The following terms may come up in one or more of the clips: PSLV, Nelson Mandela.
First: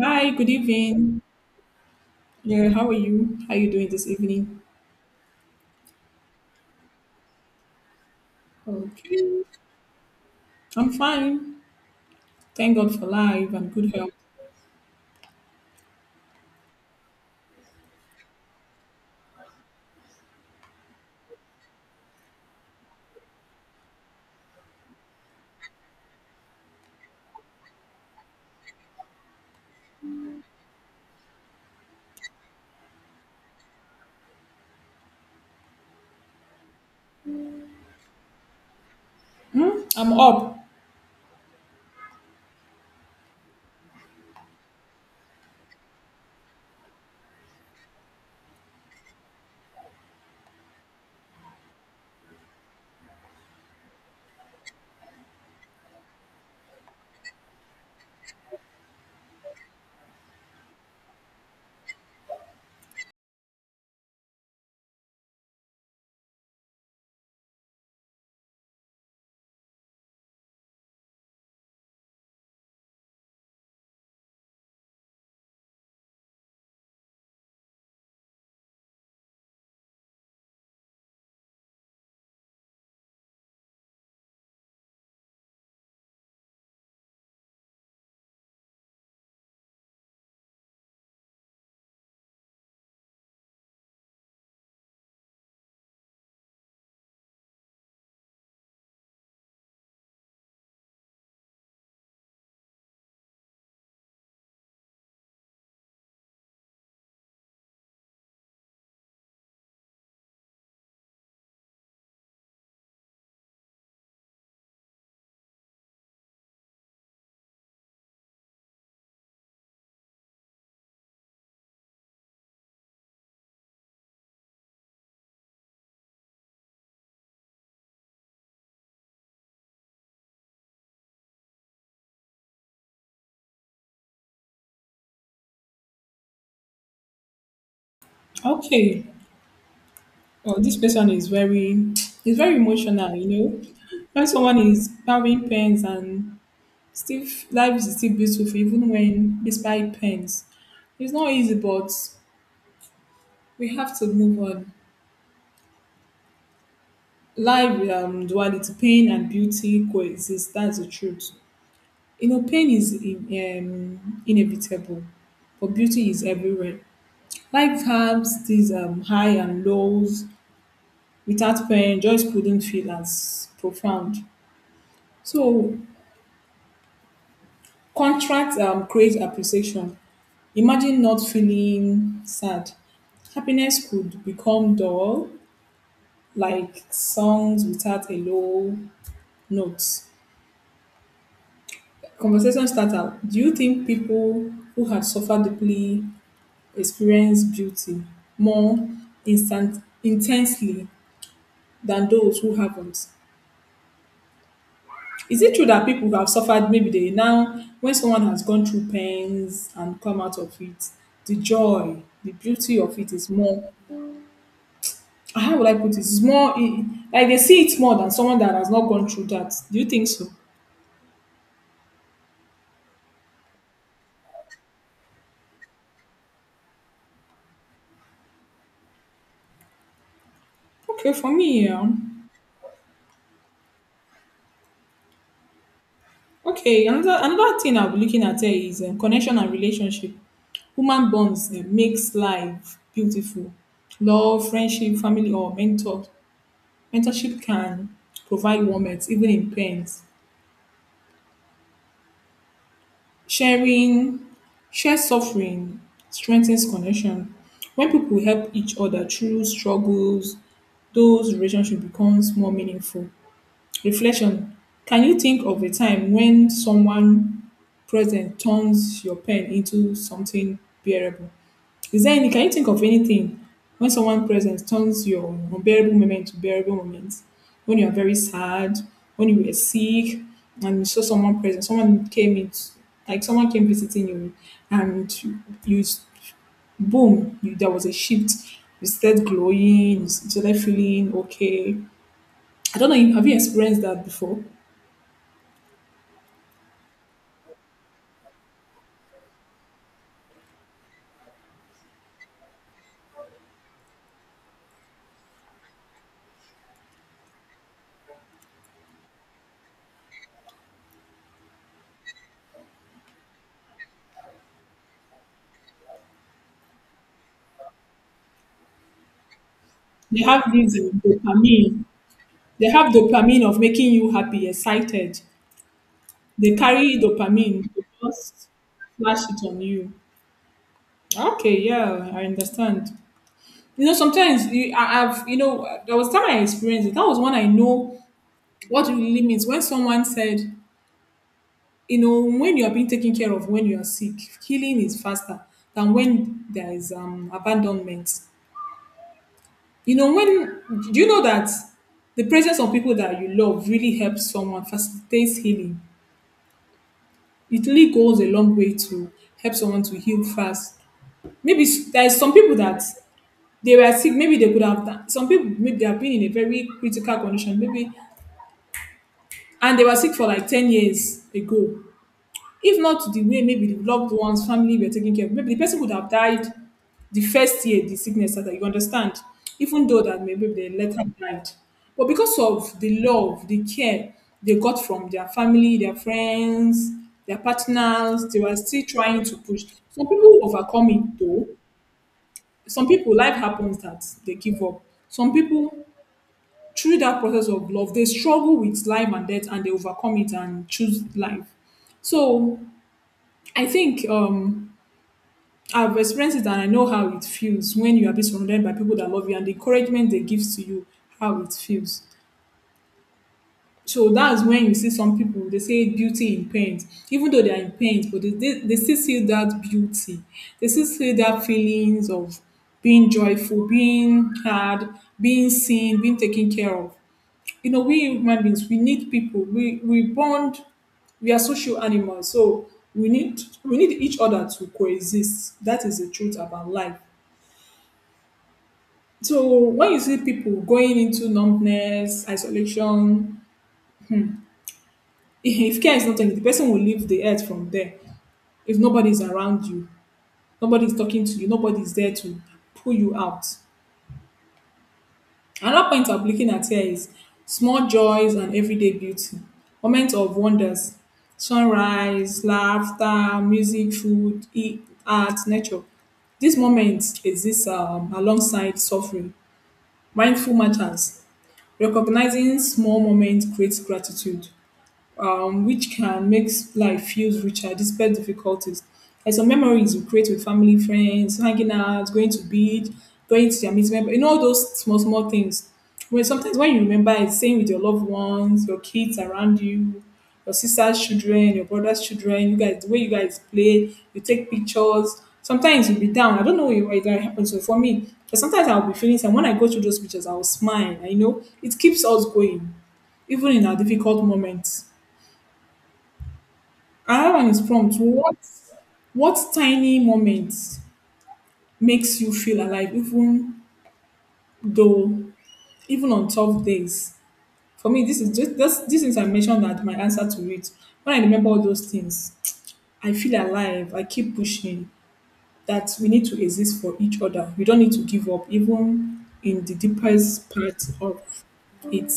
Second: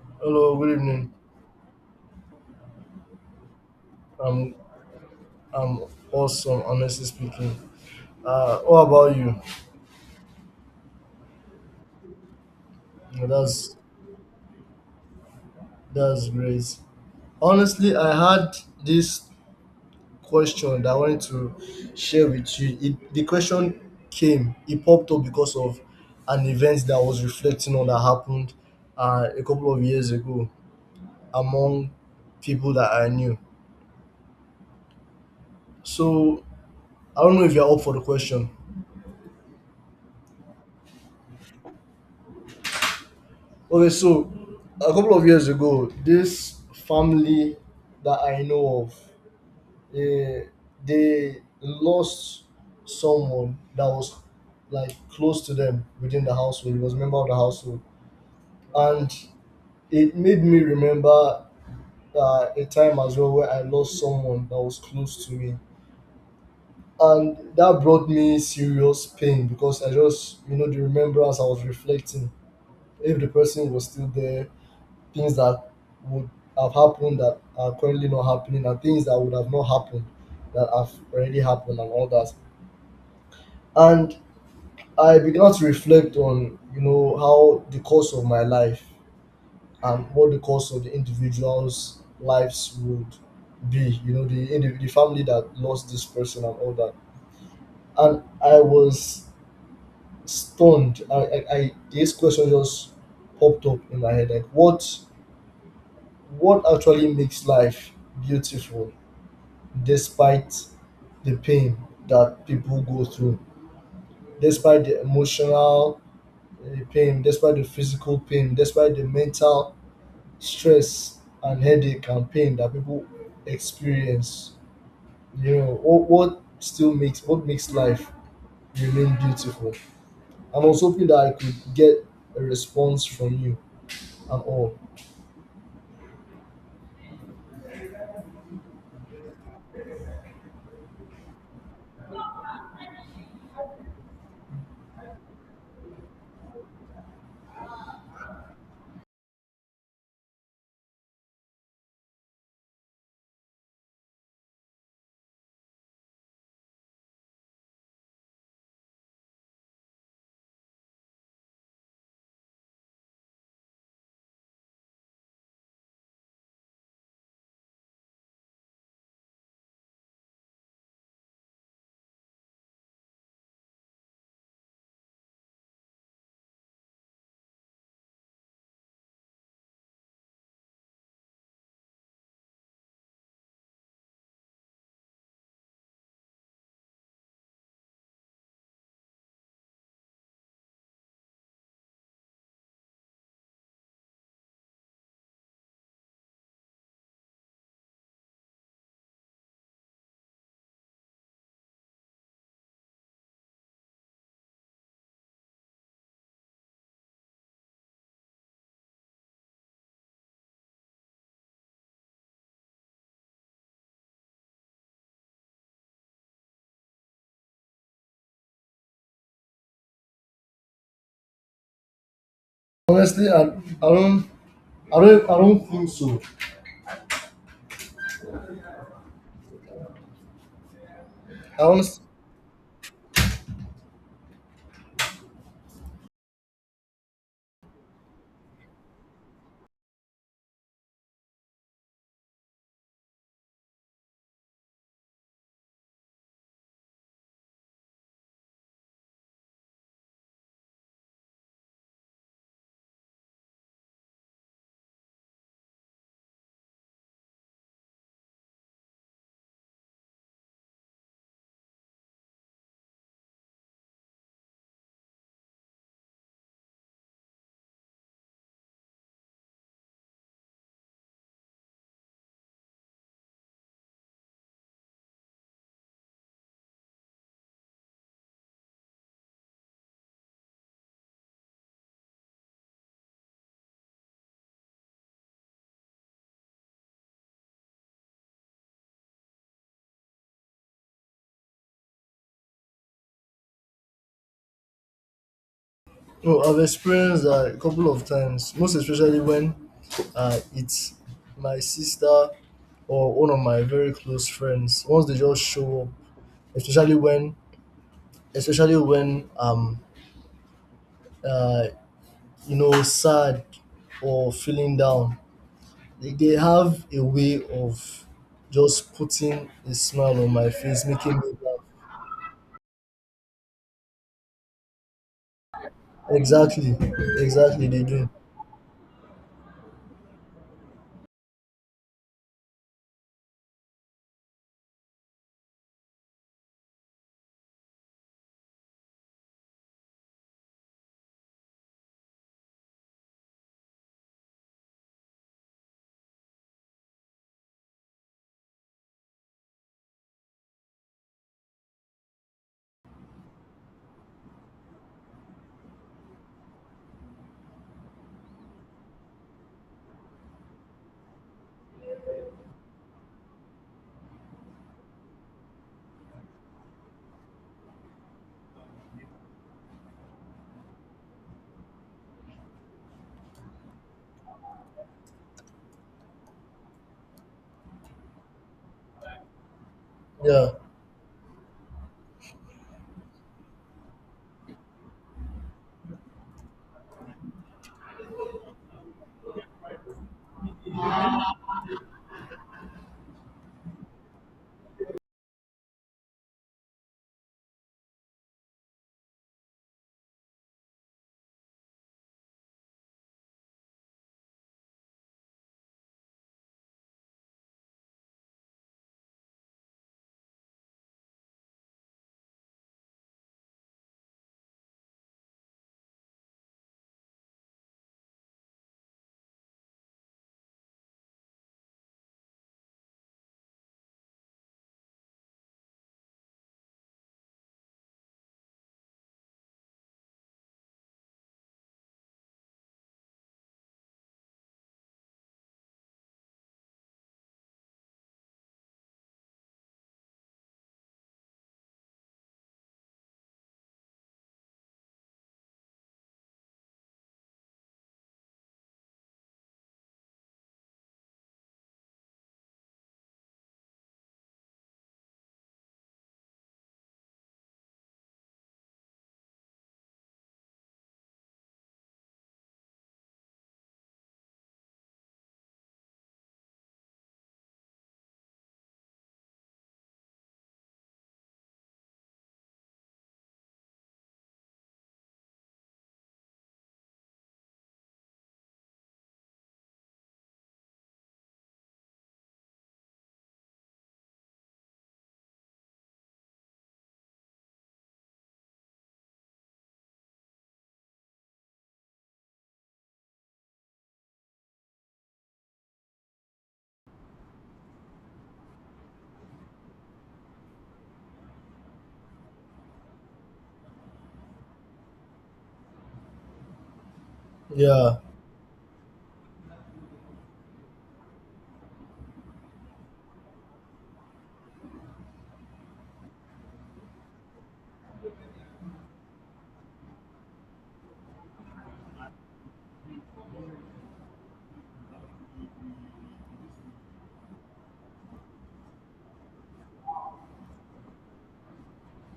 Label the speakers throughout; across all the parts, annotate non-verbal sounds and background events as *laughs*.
Speaker 1: Hi, good
Speaker 2: Hello, good evening.
Speaker 1: evening. Yeah, how are you? How are you doing this
Speaker 2: I'm
Speaker 1: evening?
Speaker 2: I'm awesome, honestly speaking. What about you?
Speaker 1: Okay, I'm fine. Thank God for
Speaker 2: Yeah,
Speaker 1: life and
Speaker 2: That's
Speaker 1: good health.
Speaker 2: that's great. Honestly, I had this question that I wanted to share with you. The question came, it popped up because of an event that I was reflecting on that happened a couple of years ago among people that I knew. So I don't know if you're up for the question.
Speaker 1: Hmm? I'm up.
Speaker 2: Okay, so a couple of years ago, this family that I know of, eh, they lost someone that was like close to them within the household. He was a member of the household, and it made me remember a time as well where I lost someone that was close to me, and that brought me serious pain, because I just, the remembrance, I was reflecting if the person was still there, things that would have happened that are currently not happening and things that would have not happened that have already happened and all that. And I began to reflect on how the course of my life and what the course of the individual's lives would be, the family that lost this person and all that. And I was stunned. I This question just popped up in my head, like what actually makes life beautiful despite the pain that people go through, despite the emotional pain, despite the physical pain, despite the mental stress and headache and pain that people experience. You know, what makes life remain beautiful. And I was hoping that I could get a response from you and all.
Speaker 1: Okay. Oh, this person is very emotional. You know, when someone is having pains and still life is still beautiful, even when despite pains, it's not easy. But we have to move on. Life, duality, pain and beauty coexist. That's the truth. You know, pain is inevitable, but beauty is everywhere. Life has these high and lows. Without pain, joy couldn't feel as profound. So, contrast creates appreciation. Imagine not feeling sad. Happiness could become dull, like songs without a low note. Conversation starter. Do you think people who had suffered deeply experience beauty more instant intensely than those who haven't? Is it true that people who have suffered, maybe they now, when someone has gone through pains and come out of it, the joy, the beauty of it is more, how would I put it? It's like they see it more than someone that has not gone through that. Do you think so?
Speaker 2: Honestly, don't I don't think so.
Speaker 1: Okay, for
Speaker 2: I
Speaker 1: me, yeah.
Speaker 2: honestly.
Speaker 1: Okay, another thing I'll be looking at here is connection and relationship. Human bonds makes life beautiful. Love, friendship, family, or mentorship can provide warmth even in pains. Sharing, share suffering strengthens connection. When people help each other through struggles, those relationship becomes more meaningful. Reflection. Can you think of a time when someone present turns your pain into something bearable? Is there any can you think of anything when someone present turns your unbearable moment to bearable moment? When you're very sad, when you were sick, and you saw someone present, someone came in like someone came visiting you and you boom, there was a shift. You started glowing, you started feeling okay. I don't know, have you experienced that before?
Speaker 2: Oh, I've experienced that a couple of times, most especially when it's my sister or one of my very close friends. Once they just show up, especially when, especially when uh sad or feeling down, they have a way of just putting a
Speaker 1: They
Speaker 2: smile on
Speaker 1: have
Speaker 2: my
Speaker 1: this
Speaker 2: face, making me laugh.
Speaker 1: dopamine. They have dopamine of making you happy, excited. They
Speaker 2: Exactly,
Speaker 1: carry
Speaker 2: exactly,
Speaker 1: dopamine
Speaker 2: they
Speaker 1: to
Speaker 2: do.
Speaker 1: just flash it on you. Okay, yeah, I understand. You know, sometimes you, I, I've, you know, there was time I experienced it. That was when I know what it really means. When someone said, you know, when you are being taken care of when you are sick, healing is faster than when there is abandonment. You know, when do you know that the presence of people that you love really helps someone facilitates healing? It really goes a long way to help someone to heal fast. There is some people that they were sick, maybe they could have done some people maybe they have been in a very critical condition, maybe and they were sick for like 10 years ago. If not the way maybe the loved ones, family were taking care of, maybe the person would have died the first year the sickness started. You understand? Even though that
Speaker 2: Yeah,
Speaker 1: maybe they later died. But because of the love, the care they got from their family, their friends, their partners, they were still trying to push. Some people overcome it though. Some people, life happens that they give up. Some people, through that process of love, they struggle with life and death and they overcome it and choose life. So I think I've experienced it and I know how it feels when you are being surrounded by people that love you and the encouragement they give to you, how it feels. So that's when you see some people, they say beauty in paint, even though they are in paint, but they still see that beauty. They still see that feelings of being joyful, being heard, being seen, being taken care of. You know, we human beings, we need people. We bond we are social animals so we need each other to coexist. That is the truth about life. So when you see people going into numbness, isolation, *laughs* if care is not taken, the person will leave the earth from there. If nobody is around you, nobody is talking to you, nobody is there to pull you out. Another point I'm looking at here is small joys and everyday beauty, moments of wonders, sunrise, laughter, music, food, eat, art, nature. These moments exist alongside suffering, mindful matters. Recognizing small moments creates gratitude which can make life feels richer despite difficulties. Like some memories you create with family, friends, hanging out, going to beach, going to the amusement, you know all those small small things. When sometimes when you remember it, staying with your loved ones, your kids around you, your sister's children, your brother's children, you guys, the way you guys play, you take pictures. Sometimes you'll be down. I don't know why that happens. So for me, but sometimes I'll be feeling and when I go through those pictures, I'll smile. I know it keeps us going, even in our difficult moments. Another one is
Speaker 2: yeah.
Speaker 1: prompt. What tiny moment makes you feel alive though even on tough days? For me, this is just this these things I mentioned that my answer to it. When I remember all those things, I feel alive. I keep pushing. That we need to exist for each other. We don't need to give up, even in the deepest part of it.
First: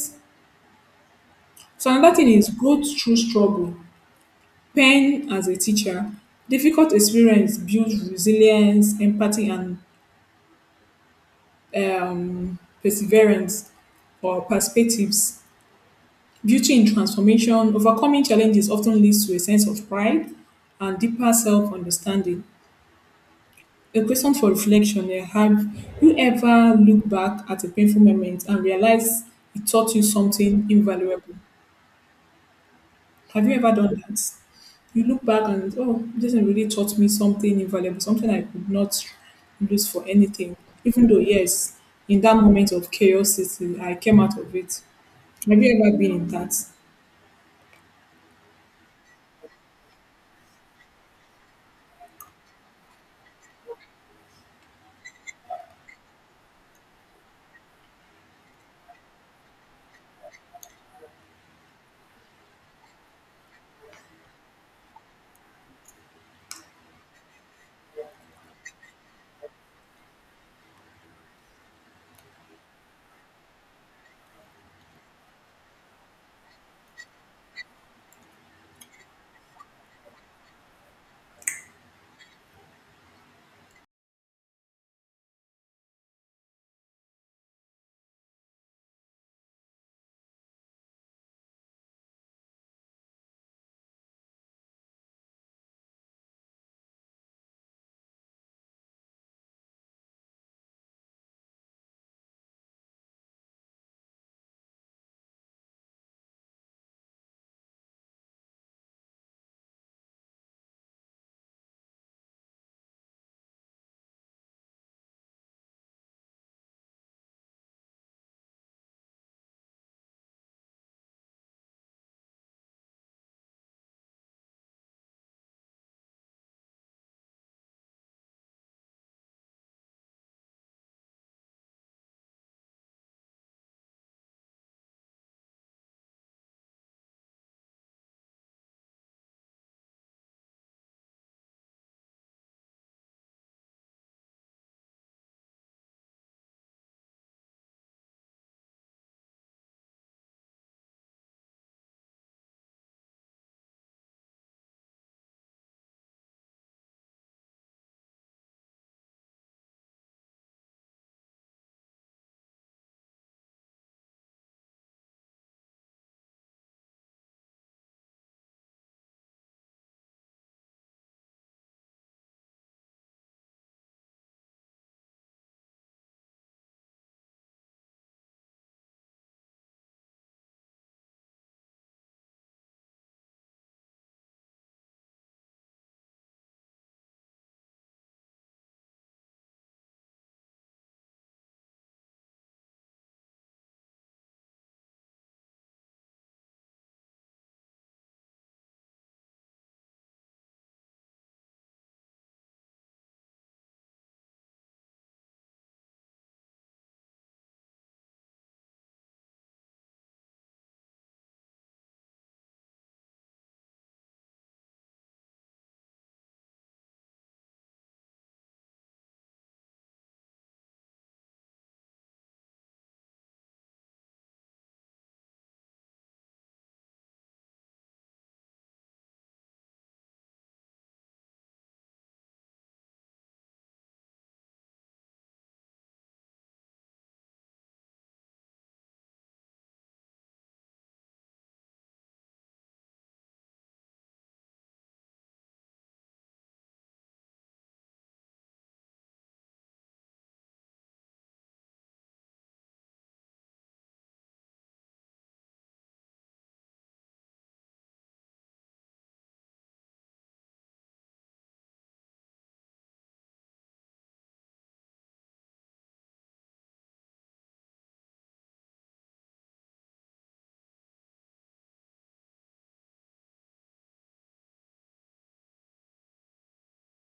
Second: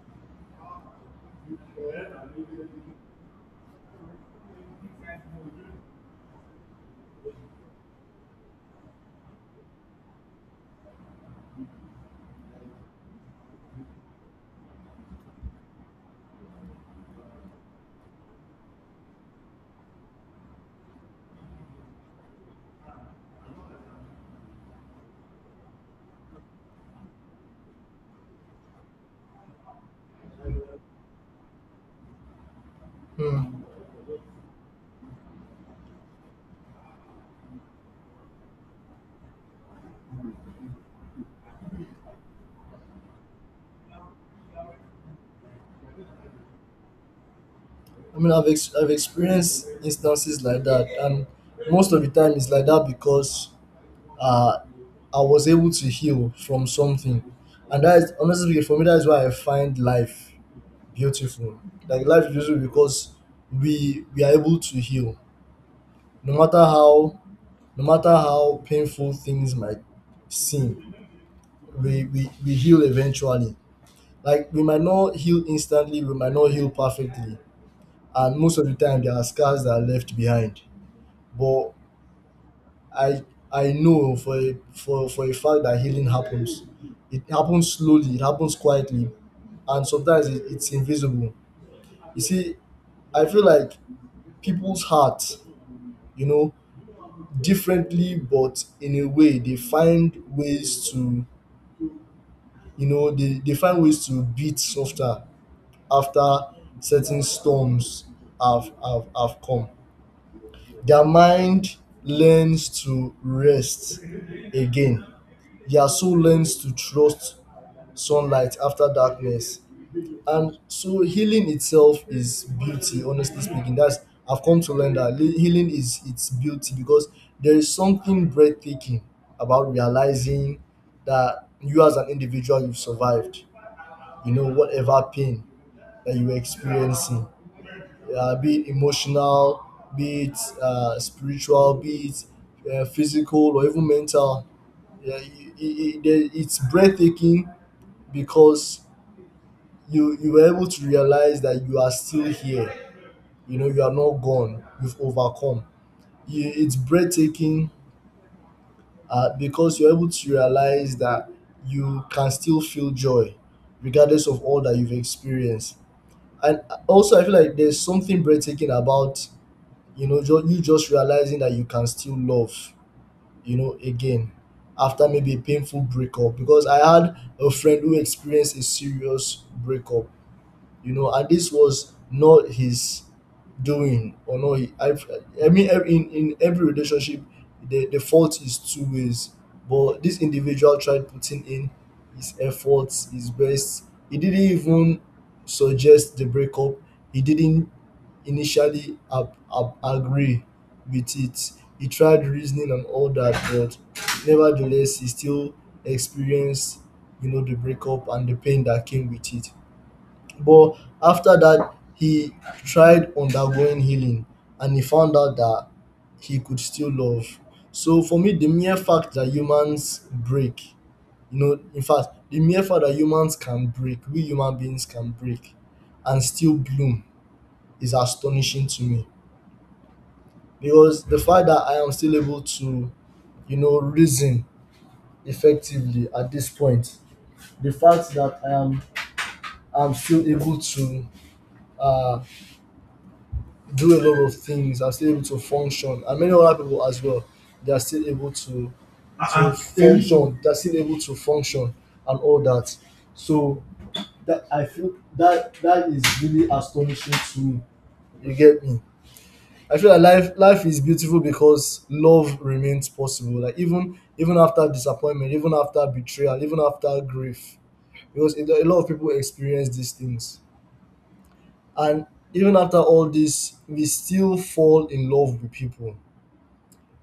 Speaker 1: So another thing is go through struggle. Pain as a teacher, difficult experience builds resilience, empathy, and um, perseverance or perspectives. Beauty in transformation, overcoming challenges often leads to a sense of pride and deeper self understanding. A question for reflection. Have you ever looked back at a painful moment and realized it taught you something invaluable? Have you
Speaker 2: Hmm.
Speaker 1: ever done that? You look back and oh, this thing really taught me something invaluable, something I could not lose for anything. Even though yes, in that moment of curiosity, I came out of it. Have you ever been in that?
Speaker 2: I mean, I've experienced instances like that, and most of the time it's like that because uh, I was able to heal from something, and that is, honestly speaking, for me, that is why I find life beautiful. Like, life is beautiful because we are able to heal, no matter how no matter how painful things might seem. We heal eventually. Like, we might not heal instantly, we might not heal perfectly, and most of the time there are scars that are left behind. But I I know for a fact that healing happens. It happens slowly. It happens quietly, and sometimes it's invisible. You see, I feel like people's hearts, you know, differently, but in a way they find ways to, they find ways to beat softer after certain storms have come. Their mind learns to rest again. Their soul learns to trust sunlight after darkness. And so healing itself is beauty, honestly speaking. That's I've come to learn that healing is its beauty, because there is something breathtaking about realizing that you, as an individual, you've survived, whatever pain that you were experiencing, be it emotional, be it spiritual, be it physical, or even mental. Yeah, it's breathtaking because you were able to realize that you are still here. You know, you are not gone. You've overcome. It's breathtaking because you're able to realize that you can still feel joy, regardless of all that you've experienced. And also, I feel like there's something breathtaking about you just realizing that you can still love again after maybe a painful breakup, because I had a friend who experienced a serious breakup, and this was not his doing or not. I mean, in every relationship, the fault is two ways. But this individual tried putting in his efforts, his best. He didn't even suggest the breakup. He didn't initially agree with it. He tried reasoning and all that, but nevertheless, he still experienced, the breakup and the pain that came with it. But after that, he tried undergoing healing and he found out that he could still love. So for me, the mere fact that humans break, the mere fact that humans can break, we human beings can break and still bloom, is astonishing to me. Because the fact that I am still able to reason effectively at this point, the fact that I'm still able to uh, do a lot of things, and still able to function, and many other people as well, they are still able to function, and all that, so that I feel that that is really astonishing to me, you get me? I feel like life is beautiful because love remains possible, like even after disappointment, even after betrayal, even after grief, because a lot of people experience these things, and even after all this, we still fall in love with people.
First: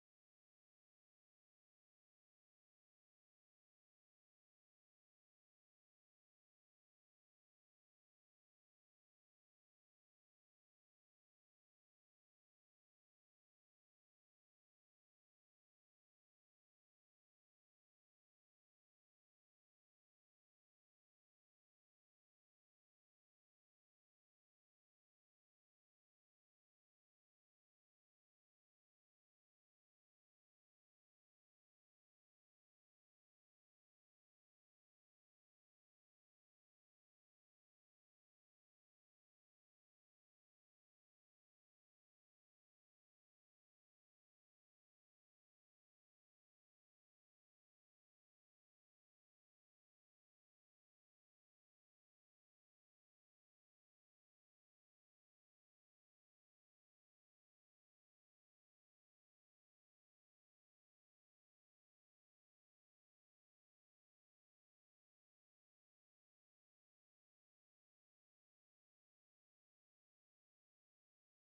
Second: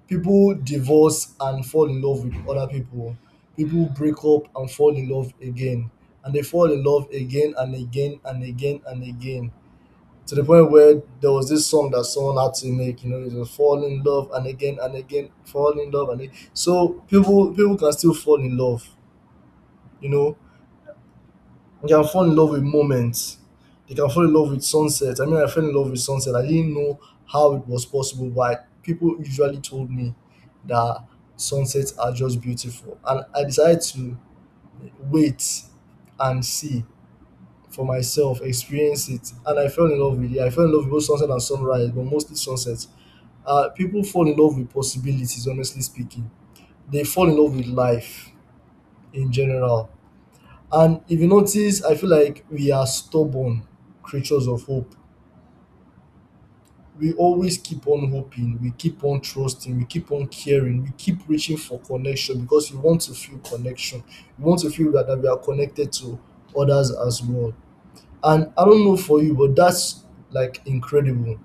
Speaker 2: People divorce and fall in love with other people. People break up and fall in love again. And they fall in love again and again and again and again. To the point where there was this song that someone had to make, you know, it was fall in love and again, fall in love and again. So people can still fall in love, you know. You can fall in love with moments. You can fall in love with sunset. I mean, I fell in love with sunset. I didn't know how it was possible, but people usually told me that sunsets are just beautiful. And I decided to wait and see for myself, experience it. And I fell in love with it. I fell in love with both sunset and sunrise, but mostly sunset. People fall in love with possibilities, honestly speaking. They fall in love with life in general. And if you notice, I feel like we are stubborn creatures of hope. We always keep on hoping, we keep on trusting, we keep on caring, we keep reaching for connection because we want to feel connection. We want to feel that we are connected to others as well. And I don't know for you, but that's, like, incredible.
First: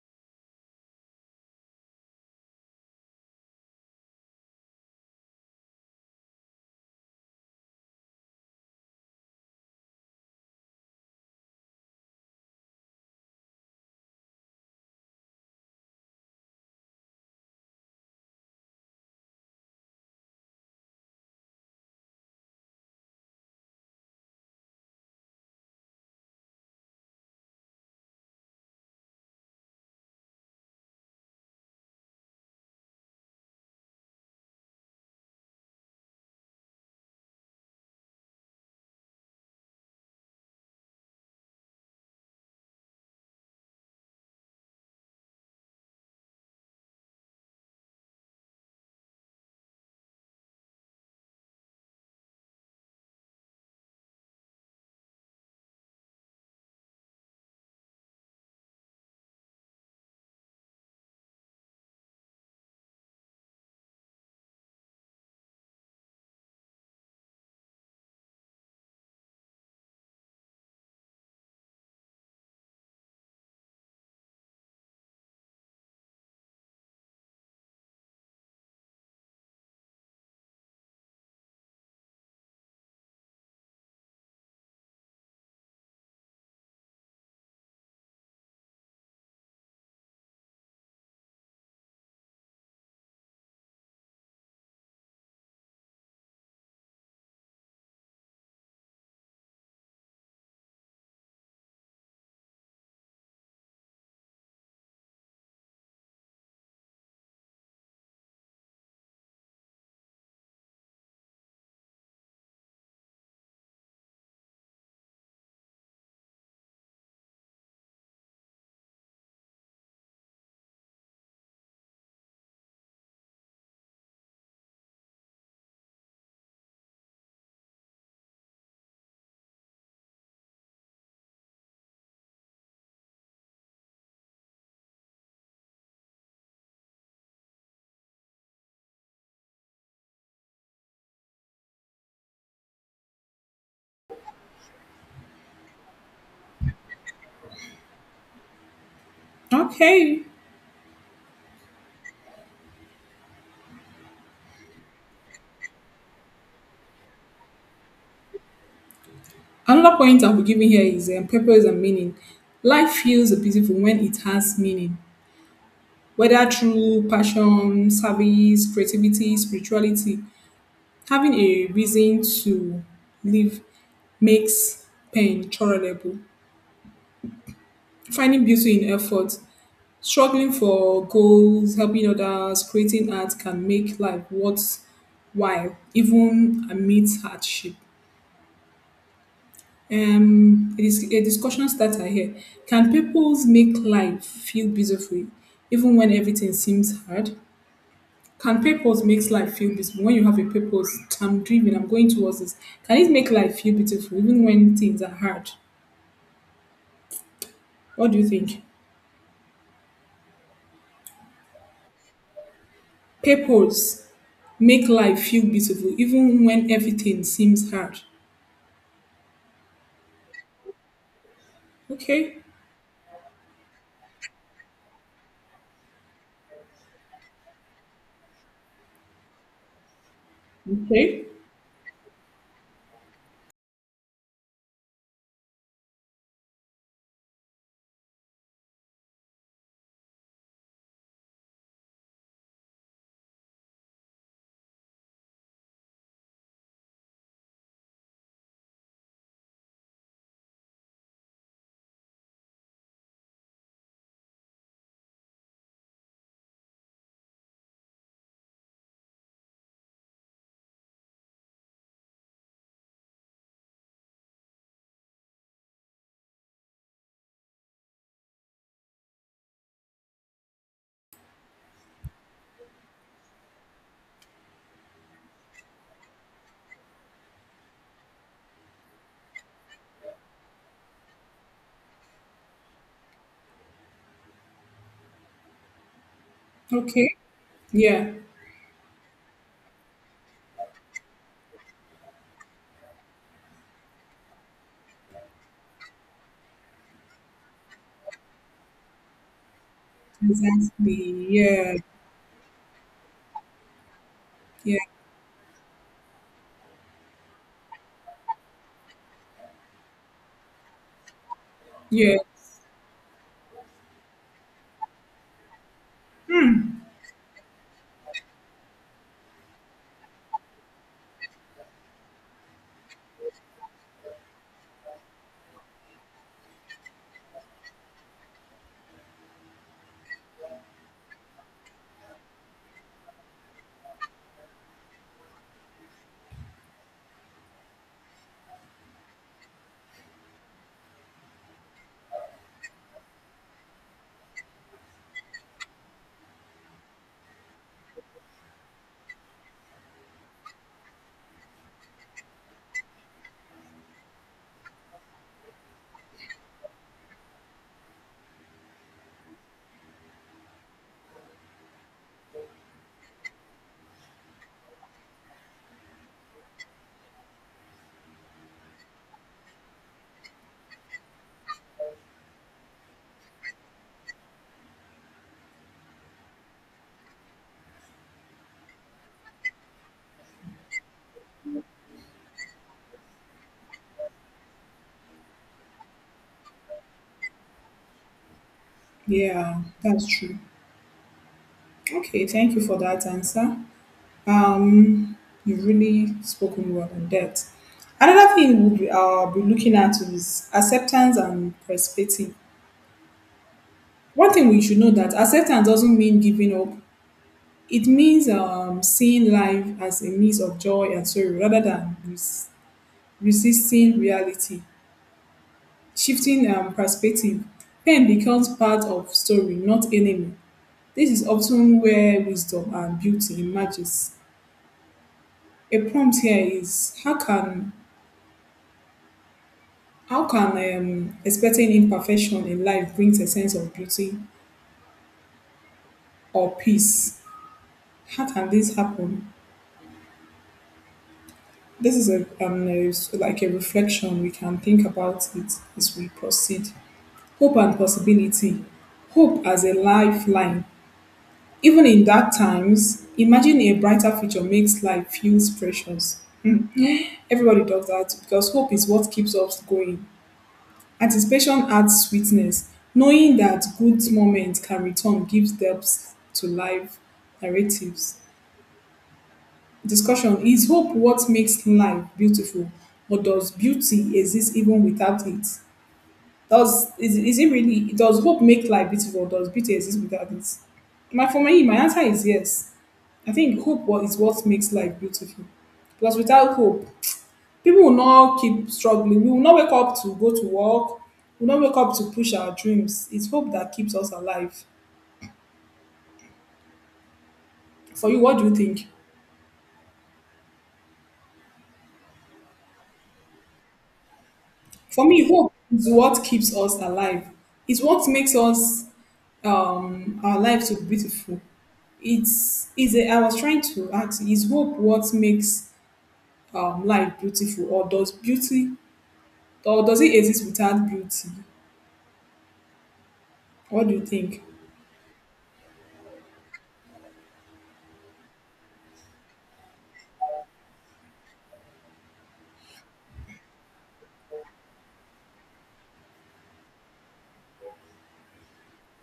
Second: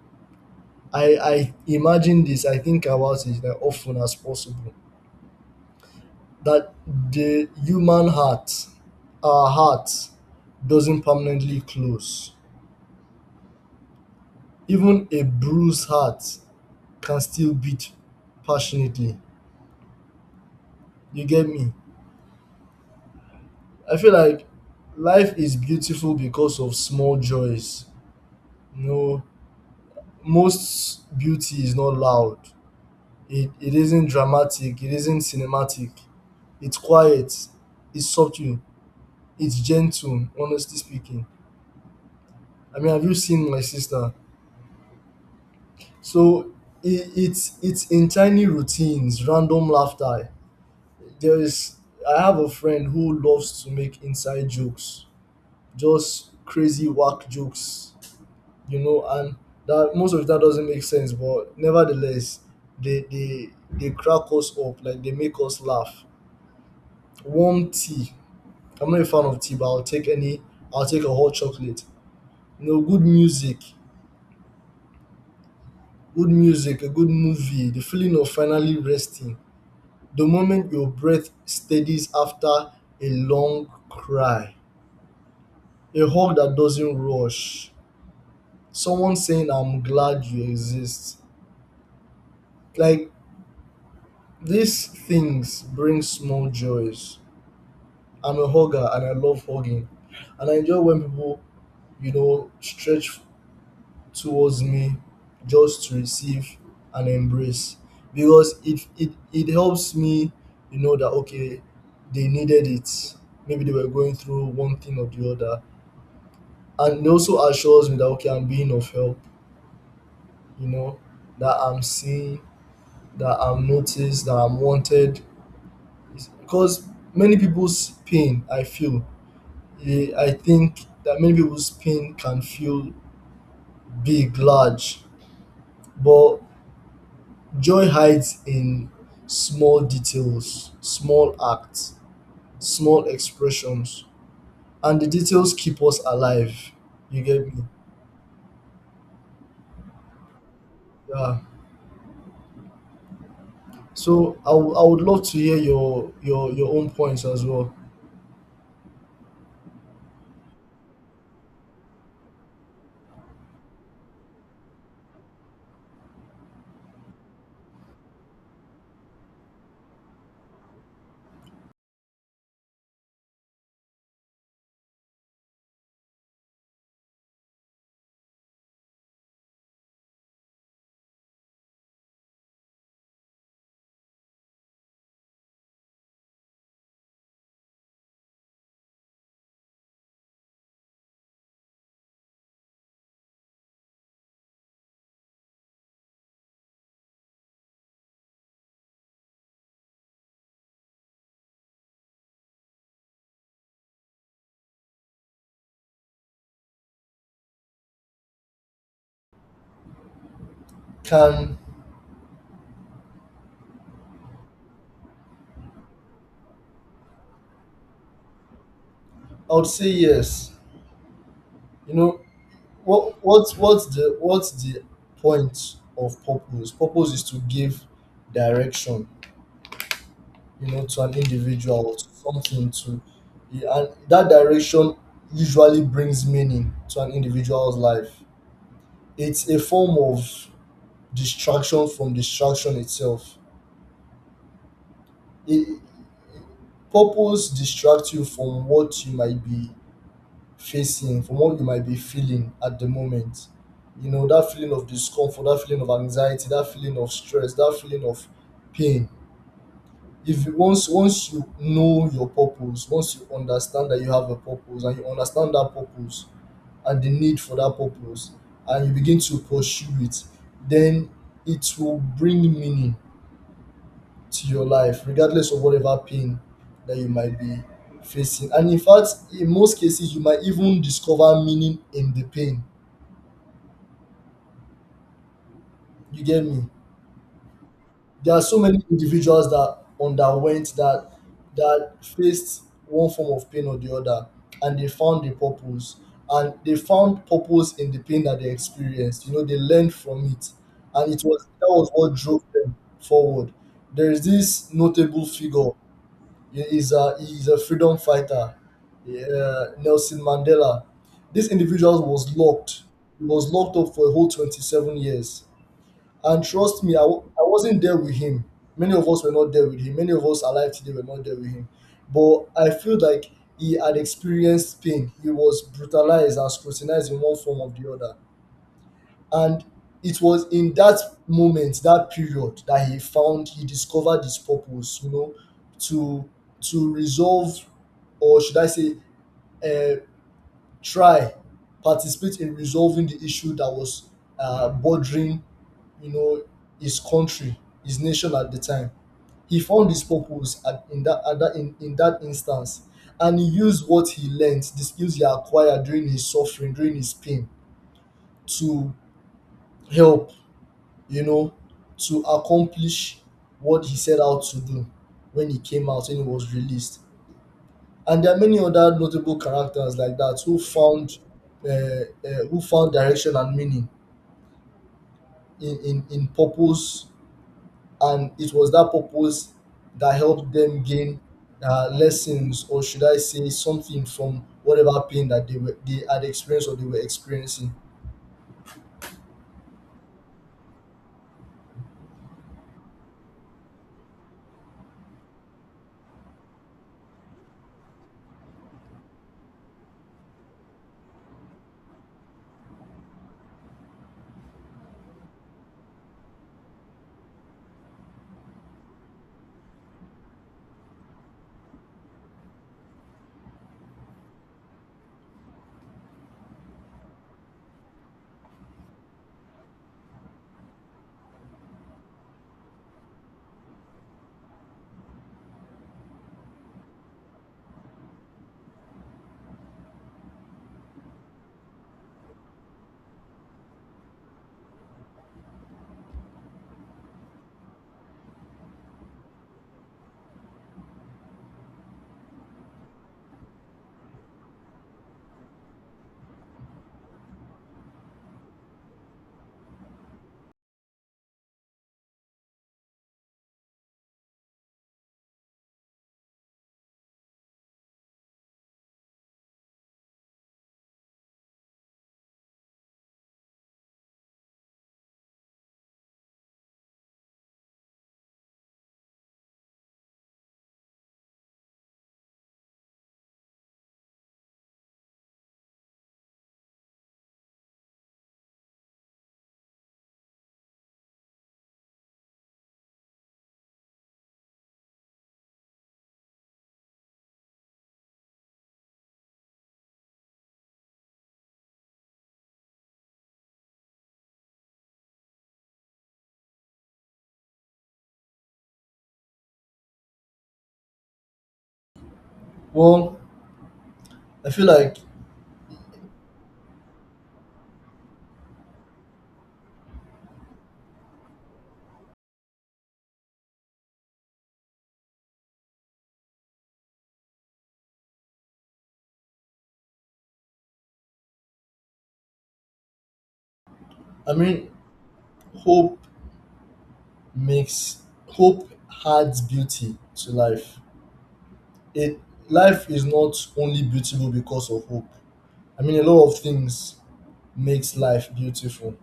Speaker 2: I imagine this, I think about it as often as possible. That the human heart, our heart, doesn't permanently close. Even a bruised heart can still beat passionately, you get me? I feel like life is beautiful because of small joys you know Most beauty is not loud. It isn't dramatic, it isn't cinematic, it's quiet, it's subtle, it's gentle, honestly speaking. I mean, have you seen my sister? So it's in tiny routines, random laughter. There is I have a friend who loves to make inside jokes, just crazy whack jokes, and that most of that doesn't make sense, but nevertheless, they crack us up, like they make us laugh. Warm tea. I'm not a fan of tea, but I'll take any. I'll take a hot chocolate. You know, good music, a good movie, the feeling of finally resting, the moment your breath steadies after a long cry, a hug that doesn't rush, someone saying, "I'm glad you exist." Like, these things bring small joys. I'm a hugger and I love hugging. And I enjoy when people, stretch towards me just to receive and embrace, because it helps me, that okay, they needed it. Maybe they were going through one thing or the other. And it also assures me that okay, I'm being of help, you know, that I'm seen, that I'm noticed, that I'm wanted. It's Because many people's pain, I feel, I think that many people's pain can feel big, large, but joy hides in small details, small acts, small expressions, and the details keep us alive. You get me?
Speaker 1: Okay.
Speaker 2: Yeah. So I would love to hear your your own points as well.
Speaker 1: Another point I'll be giving here is purpose and meaning. Life feels beautiful when it has meaning, whether through passion, service, creativity, spirituality. Having a reason to live makes pain tolerable. Finding beauty in effort, struggling for goals, helping others, creating art can make life worthwhile, even amidst hardship. It is a discussion starter here. Can purpose make life feel beautiful, even when everything seems hard? Can purpose makes life feel beautiful? When you have a purpose, I'm driven, I'm going towards this. Can it make life feel beautiful even when things are hard? What do you think?
Speaker 2: Can
Speaker 1: Purpose make life feel beautiful even when everything seems hard.
Speaker 2: I would say yes. You know,
Speaker 1: Okay.
Speaker 2: what's the point of purpose? Purpose is to give direction, you know, to an
Speaker 1: Okay.
Speaker 2: individual or to something to. Yeah, and that direction usually brings meaning to an individual's life. It's a form of distraction from distraction itself. it, Purpose distracts you from what you might be facing, from what you might be feeling at the moment. You know, that feeling of discomfort, that feeling of anxiety, that feeling of stress, that feeling of pain. If you, once you know your purpose, once you understand that you have a purpose and you understand that purpose and the need for that purpose, and you begin to pursue it, then it will bring meaning to your life, regardless of whatever pain that you might be facing. And in fact, in most cases, you might even discover meaning in the pain. You get me?
Speaker 1: Okay. Yeah.
Speaker 2: There are so many individuals that underwent that faced one form of pain or the other, and they found a purpose, and they found purpose in the pain that they experienced. You know, they learned from it, and it
Speaker 1: Exactly.
Speaker 2: was that
Speaker 1: Yeah.
Speaker 2: was what drove them forward. There is this
Speaker 1: Yeah.
Speaker 2: notable figure. He is a freedom fighter, Nelson Mandela. This individual
Speaker 1: Yeah.
Speaker 2: was locked. He was locked up for a whole 27 years, and trust me, I wasn't there with him. Many of us were not there with him. Many of us alive today were not there with him. But I feel like he had experienced pain. He was brutalized and scrutinized in one form or the other. And it was in that moment, that period, that he discovered his purpose, you know, to to resolve, or should I say, uh, try, participate in resolving the issue that was bothering, you know, his country, his nation at the time. He found his purpose at, in that at that in that instance, and he used what he learned, the skills he acquired during his suffering, during his pain, to help, you know, to accomplish what he set out to do when he came out and he was released. And there are many other notable characters like that who found direction and meaning in purpose, and it was that purpose that helped them gain lessons, or should I say something, from whatever pain that they had experienced or they were experiencing.
Speaker 1: Yeah. That's true. Okay. Thank you for that answer. Um, you've really spoken well on that. Another thing we'll be looking at is acceptance and perspective. One thing we should know that acceptance doesn't mean giving up. It means seeing life as a mix of joy and sorrow rather than resisting reality. Shifting perspective, pain becomes part of story, not enemy. This is often where wisdom and beauty emerges. A prompt here is how can expecting imperfection in life brings a sense of beauty or peace? How can this happen? This is like a reflection we can think about it as we proceed. Hope and possibility. Hope as a lifeline. Even in dark times, imagine a brighter future makes life feels precious. Everybody does that because hope is what keeps us going. Anticipation adds sweetness, knowing that good moments can return gives depth to life narratives. Discussion. Is hope what makes life beautiful, or does beauty exist even without it? Does is it really does hope make life beautiful, or does beauty exist without it? My for me, my answer is yes. I think hope is what makes life beautiful. Because without hope, people will not keep struggling, we will not wake up to go to work, we will not wake up to push our dreams. It's hope that keeps us alive. For you, what do you think?
Speaker 2: Well, I feel like
Speaker 1: For me, hope is what keeps us alive. It's what makes us our life so beautiful. It's I was trying to ask, is hope what makes life beautiful, or does beauty, or does it exist without beauty? What do you
Speaker 2: i
Speaker 1: think?
Speaker 2: mean hope hope adds beauty to life. It, life is not only beautiful because of hope. I mean, a lot of things makes life beautiful.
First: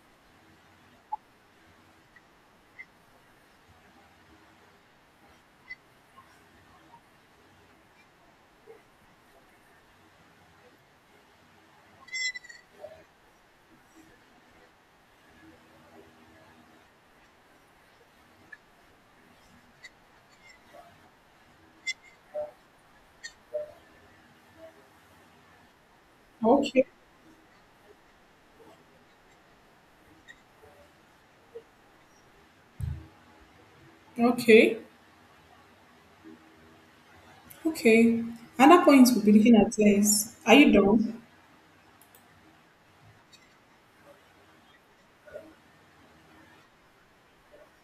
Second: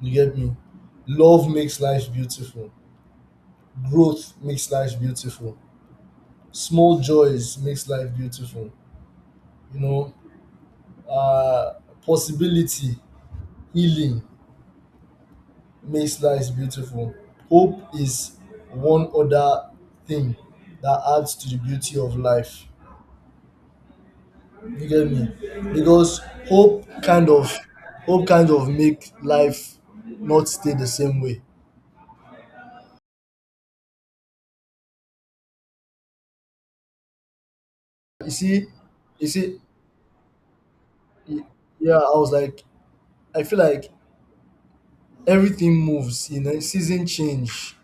Speaker 2: You get me? Love makes life beautiful. Growth makes life beautiful. Small joys makes life beautiful. You know, uh, possibility, healing makes life beautiful. Hope is one other thing that adds to the beauty of life. You get me? Because
Speaker 1: Okay,
Speaker 2: hope kind of hope kind of make life not stay the same way.
Speaker 1: okay. Okay.
Speaker 2: You see,
Speaker 1: Another point we'll
Speaker 2: you
Speaker 1: be looking
Speaker 2: see,
Speaker 1: at is are you done?
Speaker 2: Y- yeah, I was like, I feel like everything moves, you know, season change.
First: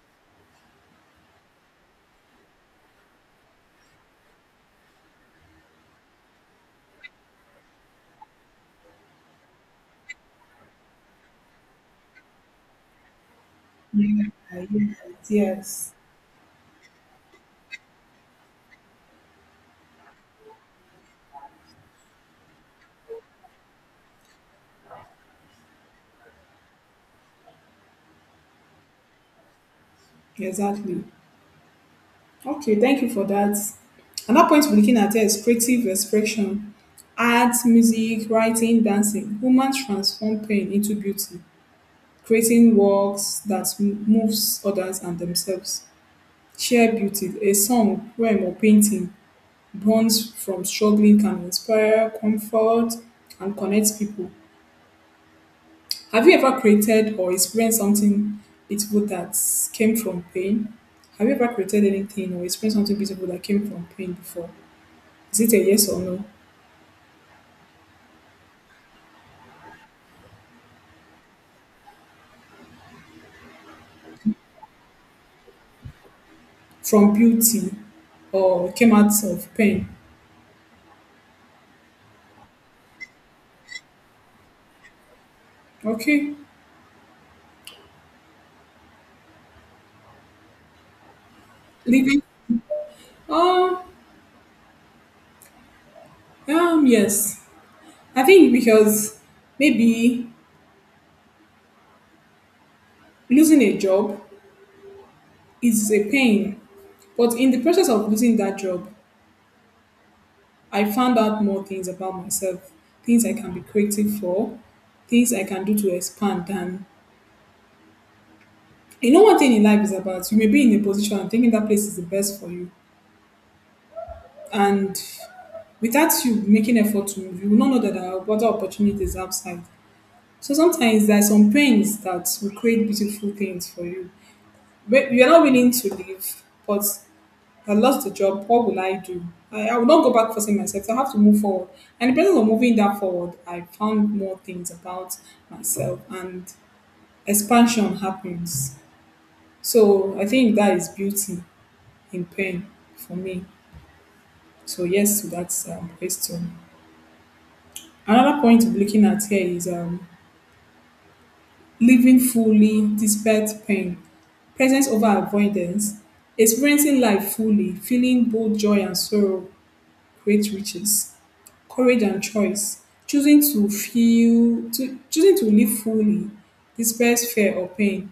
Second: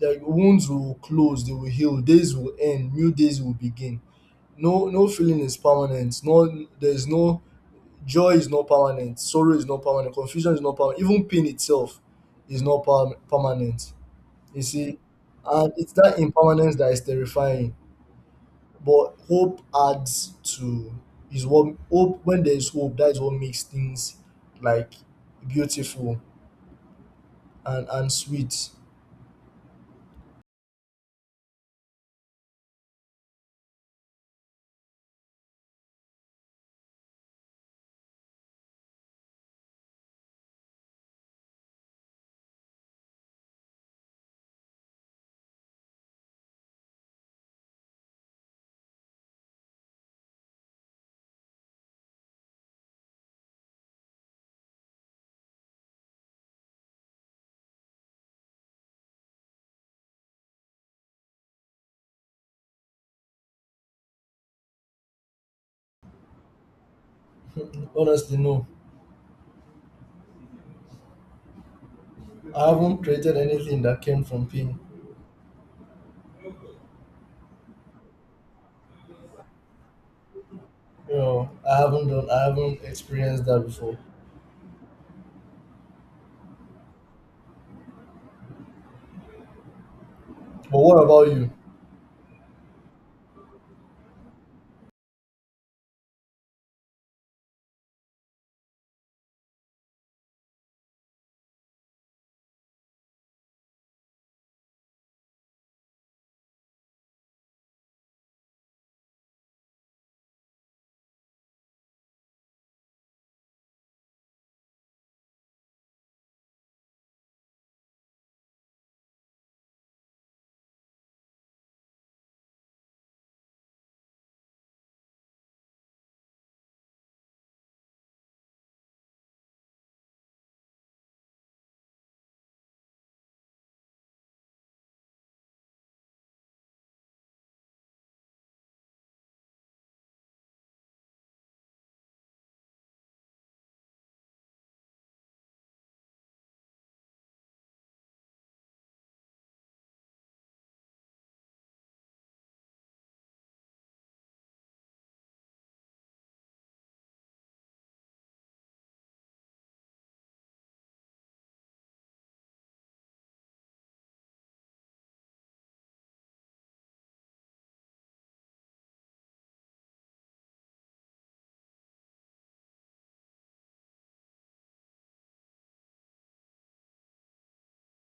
Speaker 2: Like wounds will close, they will heal, days will end, new days will begin. No, no feeling is permanent. No there's no Joy is not permanent, sorrow is not permanent, confusion is not permanent, even pain itself is not permanent.
Speaker 1: Yeah,
Speaker 2: You
Speaker 1: are
Speaker 2: see? And it's
Speaker 1: Yes,
Speaker 2: that impermanence that is terrifying. But hope adds to is what hope when there is hope, that is what makes things like beautiful and sweet.
Speaker 1: exactly. Okay, thank you for that. Another point we're looking at here is creative expression. Art, music, writing, dancing. Women transform pain into beauty, creating works that moves others and themselves. Share beauty. A song, poem, or painting born from struggling can inspire, comfort, and connect people. Have you ever created or experienced something beautiful that came from pain? Have you ever created anything or experienced something beautiful that came from pain before? Is it a yes or no?
Speaker 2: Honestly, no. I haven't created anything that came from pain.
Speaker 1: From beauty or came out of pain?
Speaker 2: You know, I haven't experienced that before.
Speaker 1: Okay.
Speaker 2: But what about you?
Speaker 1: Living? Oh, yes. I think because maybe losing a job is a pain, but in the process of losing that job, I found out more things about myself, things I can be creative for, things I can do to expand. And you know, one thing in life is about you may be in a position and thinking that place is the best for you. And without you making effort to move, you will not know that there are other opportunities outside. So sometimes there are some pains that will create beautiful things for you. But you're not willing to leave, but I lost the job, what will I do? I will not go back forcing myself. So I have to move forward. And in the process of moving that forward, I found more things about myself and expansion happens. So I think that is beauty in pain for me. So yes to that question. Another point we're looking at here is living fully despite pain, presence over avoidance, experiencing life fully, feeling both joy and sorrow, great riches. Courage and choice, choosing to live fully despite fear or pain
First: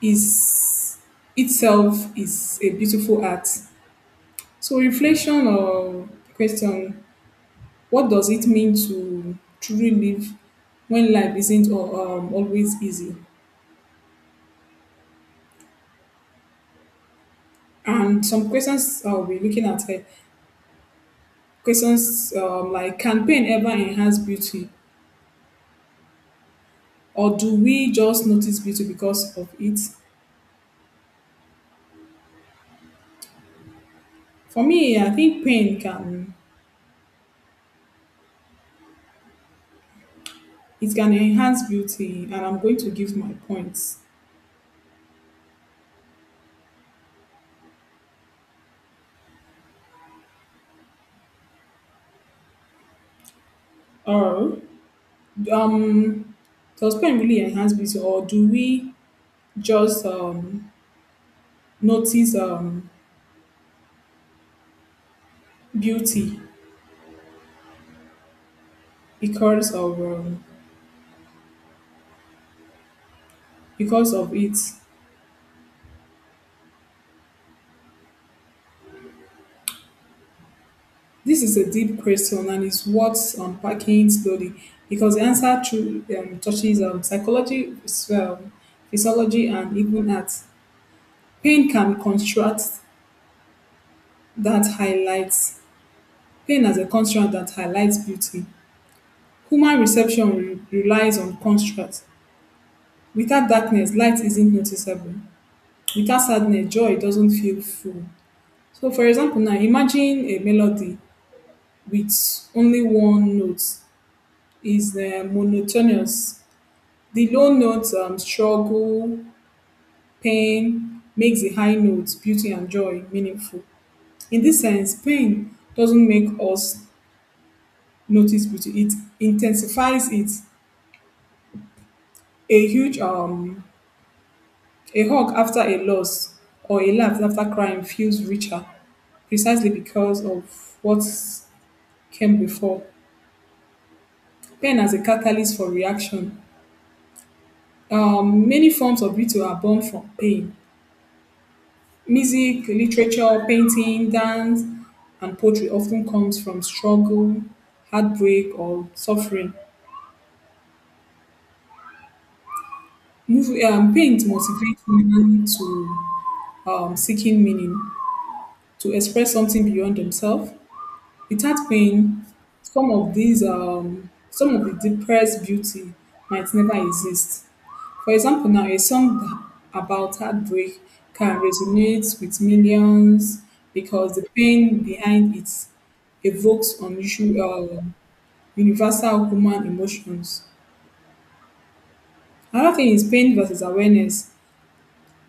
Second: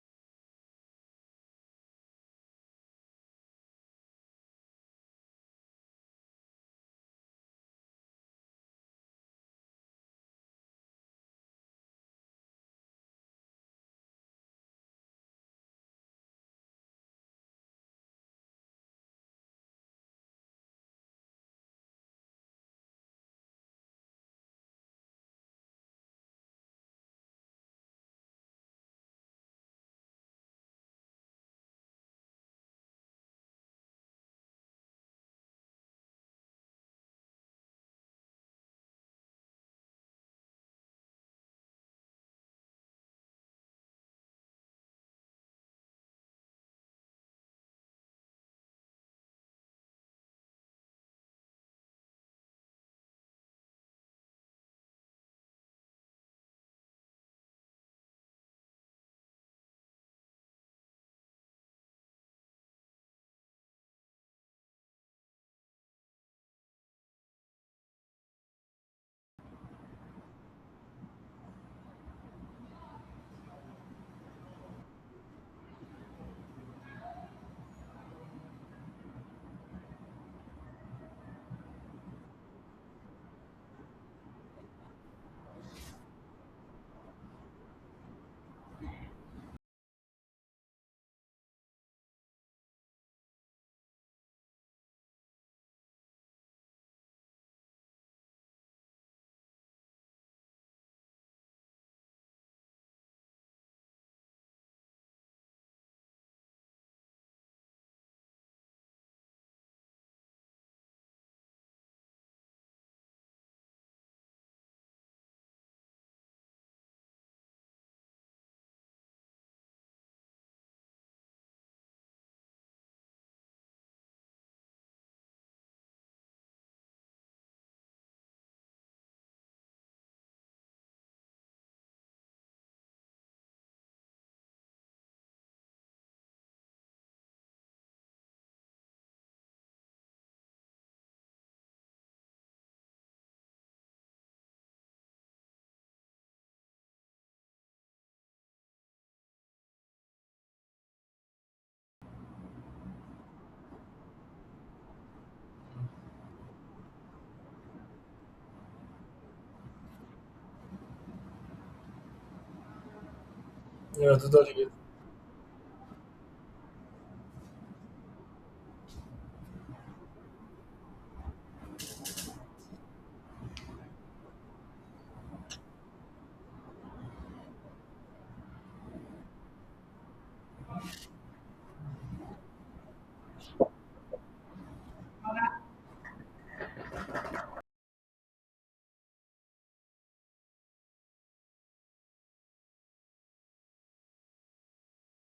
Speaker 1: is itself is a beautiful act. So reflection or question, what does it mean to truly live when life isn't always easy? And some questions I'll be looking at here, questions like, can pain ever enhance beauty, or do we just notice beauty because of it? For me, I think pain can, it can enhance beauty, and I'm going to give my points. Or, um, does pain really enhance beauty, or do we just notice beauty because of um, because of it? This is a deep question, and it's worth unpacking slowly because the answer to touches psychology, um, physiology, and even art. Pain can construct that highlights, pain as a construct that highlights beauty. Human reception relies on constructs. Without darkness, light isn't noticeable. Without sadness, joy doesn't feel full. So for example now, imagine a melody with only one note, is monotonous. The low notes struggle, pain makes the high notes, beauty and joy meaningful. In this sense, pain doesn't make us notice beauty, it intensifies it. a huge um, A hug after a loss or a laugh after crying feels richer, precisely because of what came before. Pain as a catalyst for reaction. Many forms of beauty are born from pain. Music, literature, painting, dance, and poetry often comes from struggle, heartbreak, or suffering.
Speaker 2: Yeah,
Speaker 1: Pain
Speaker 2: totally
Speaker 1: motivates women to seeking meaning, to express something beyond themselves. Without pain, some of the depressed beauty might never exist. For example now, a song about heartbreak can resonate with millions because the pain behind it evokes unusual universal human emotions. Another thing is pain versus awareness.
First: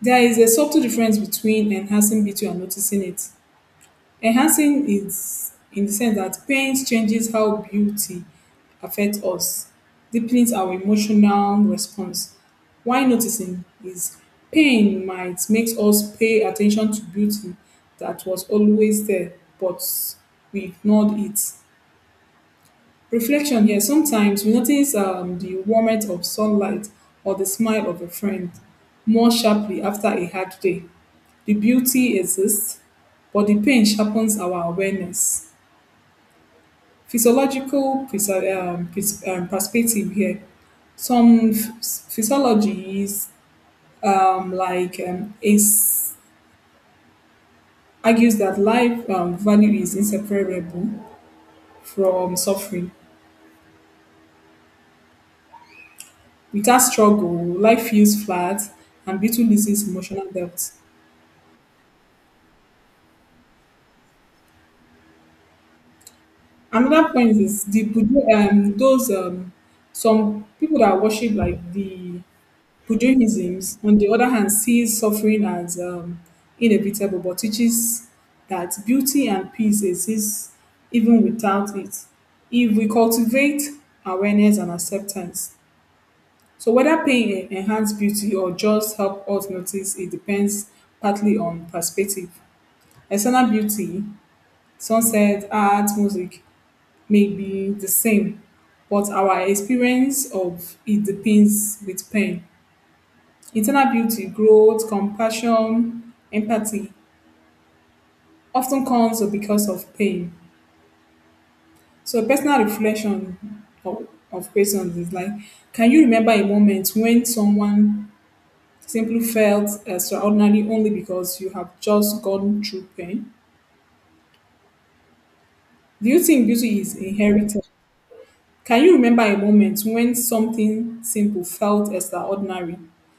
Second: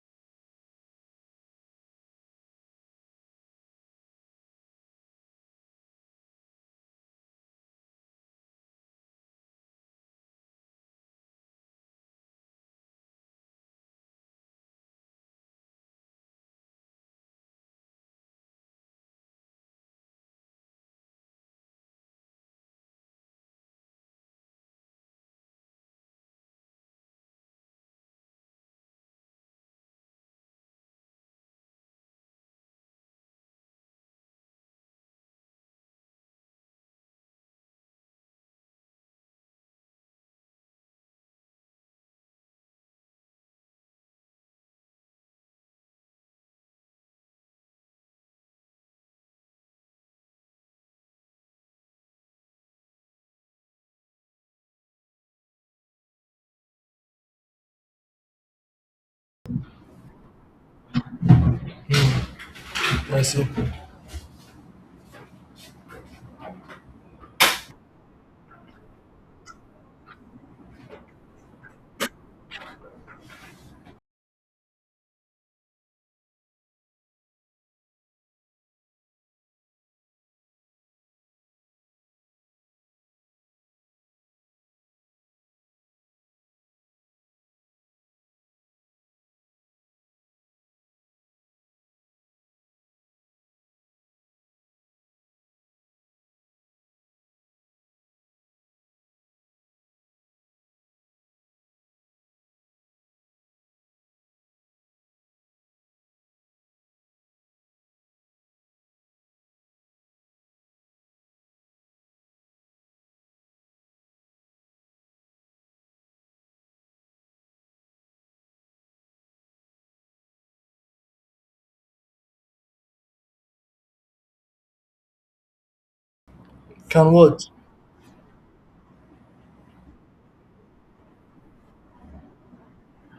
Speaker 1: There is a subtle difference between enhancing beauty and noticing it. Enhancing is in the sense that paint changes how beauty affects us, deepens our emotional response. Why noticing is, pain might make us pay attention to beauty that was always there, but we ignored it. Reflection here. Sometimes we notice the warmth of sunlight or the smile of a friend more sharply after a hard day. The beauty exists, but the pain sharpens our awareness. Physiological perspective here. Some physiologies, like is, argues that life value is inseparable from suffering. Without struggle, life feels flat and Beetle loses emotional depth.
Speaker 2: get myself.
Speaker 1: Another point is the Buddha, those some people that worship like the Buddhisms, on the other hand, sees suffering as inevitable, but teaches that beauty and peace exist even without it. If we cultivate awareness and acceptance, so whether pain enhance beauty or just help us notice, it depends partly on perspective. External beauty, sunset, art, music may be the same, but our experience of it depends with pain. Internal beauty, growth, compassion, empathy, often comes because of pain. So personal reflection of questions is like, can you remember a moment when someone simply felt extraordinary only because you have just gone through pain? Do you think beauty is
Speaker 2: Can what?
Speaker 1: inherited? Can you remember a moment when something simple felt extraordinary?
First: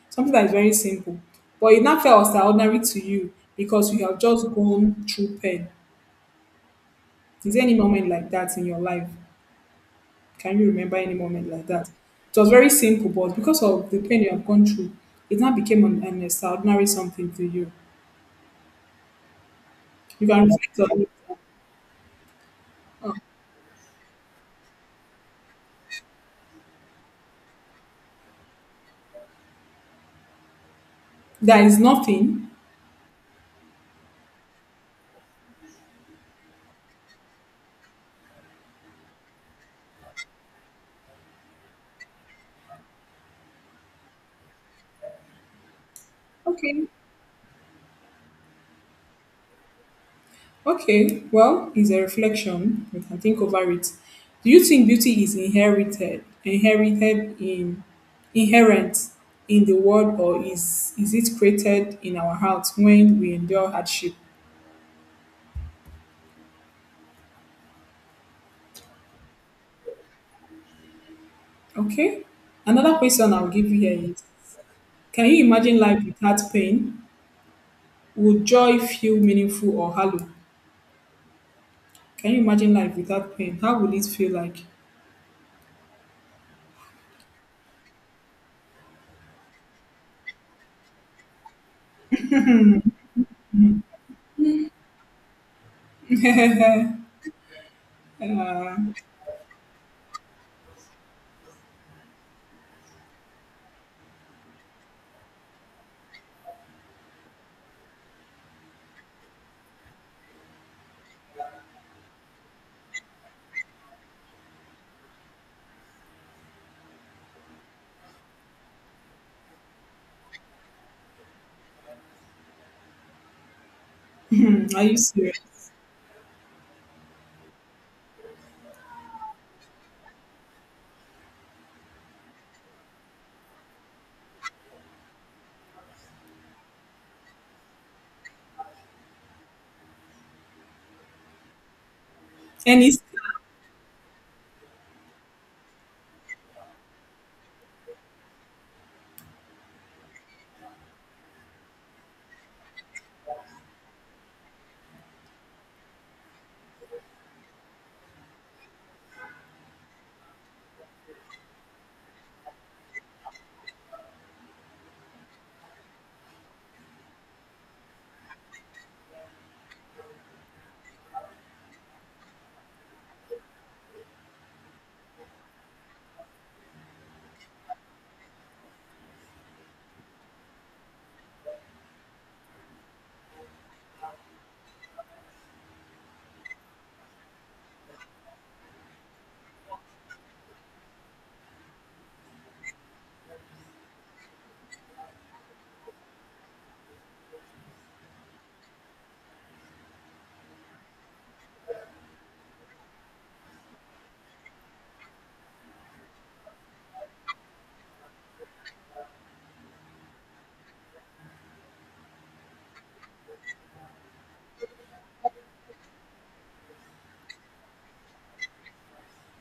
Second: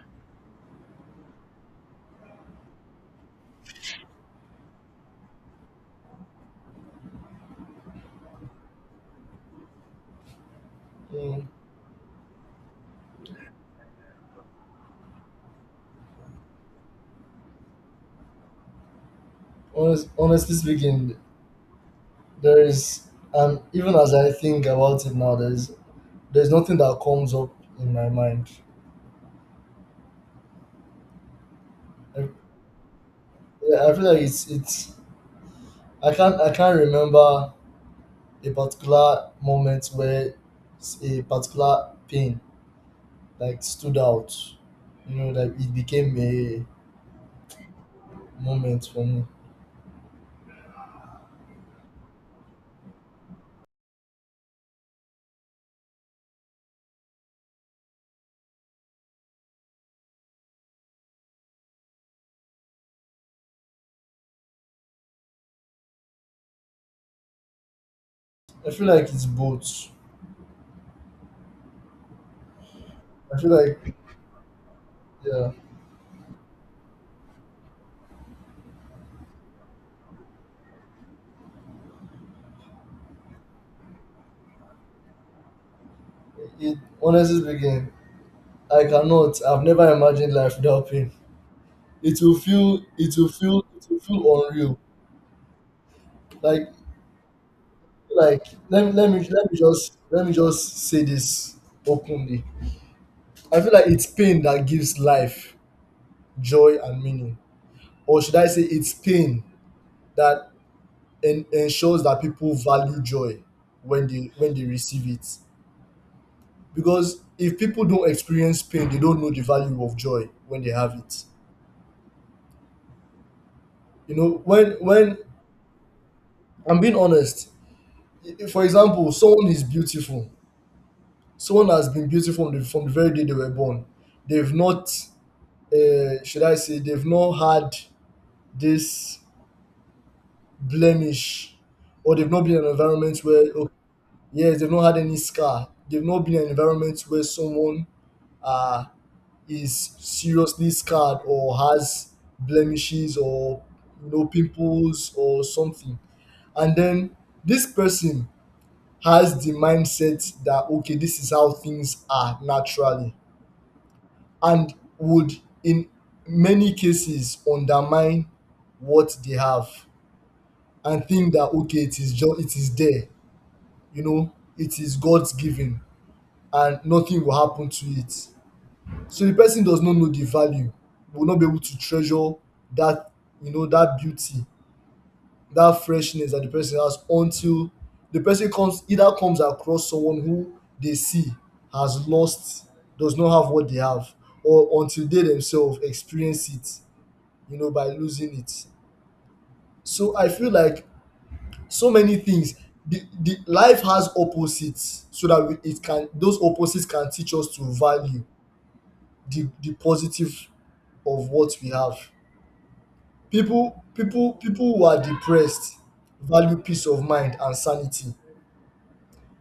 Speaker 1: Something that is very simple, but it now felt extraordinary to you because you have just gone through pain. Is there any moment like that in your life? Can you remember any
Speaker 2: Mm,
Speaker 1: moment like that? It was very simple, but because of the pain you have gone through, it now became an extraordinary something to you. You can
Speaker 2: honestly
Speaker 1: reflect on it.
Speaker 2: speaking, there is, and even as I think about it now, there's nothing that comes up in my mind.
Speaker 1: There is nothing.
Speaker 2: Yeah, I feel like it's I can't remember a particular moment where a particular pain like stood out. You know, like it became a
Speaker 1: Okay.
Speaker 2: moment for me.
Speaker 1: Okay, well, it's a reflection. We can think over it. Do you think beauty is inherited, inherent in the world, or is it created in our hearts when we endure hardship?
Speaker 2: I feel like it's both.
Speaker 1: Okay. Another question
Speaker 2: I feel
Speaker 1: I'll give you
Speaker 2: like
Speaker 1: here is: can you
Speaker 2: yeah.
Speaker 1: imagine life without pain? Would joy feel meaningful or hollow? Can you imagine life without pain? How would it feel like?
Speaker 2: It, honestly speaking, I cannot. I've never imagined life without pain. It will feel unreal. Like,
Speaker 1: *laughs*
Speaker 2: let me just say this openly, I feel like it's pain that gives life joy and meaning. Or should I say it's pain that ensures that people value joy when they receive it. Because if people don't experience pain, they don't know the value of joy when they have it. You know,
Speaker 1: Are you
Speaker 2: when
Speaker 1: serious?
Speaker 2: I'm being honest, for example, someone is beautiful. Someone has been beautiful from from the very day they were born. They've not, should I say, they've not had this blemish, or they've not been in an
Speaker 1: And it's
Speaker 2: environment where, oh, yes, they've not had any scar, they've not been in an environment where someone uh is seriously scarred or has blemishes, or you know, pimples or something, and then this person has the mindset that okay, this is how things are naturally, and would in many cases undermine what they have, and think that okay, it is just it is there, you know, it is God's giving and nothing will happen to it. So the person does not know the value, will not be able to treasure that, you know, that beauty, that freshness that the person has, until the person comes across someone who they see has lost, does not have what they have, or until they themselves experience it, you know, by losing it. So I feel like so many things, the life has opposites so that we, it can those opposites can teach us to value the positive of what we have. People people who are depressed value peace of mind and sanity.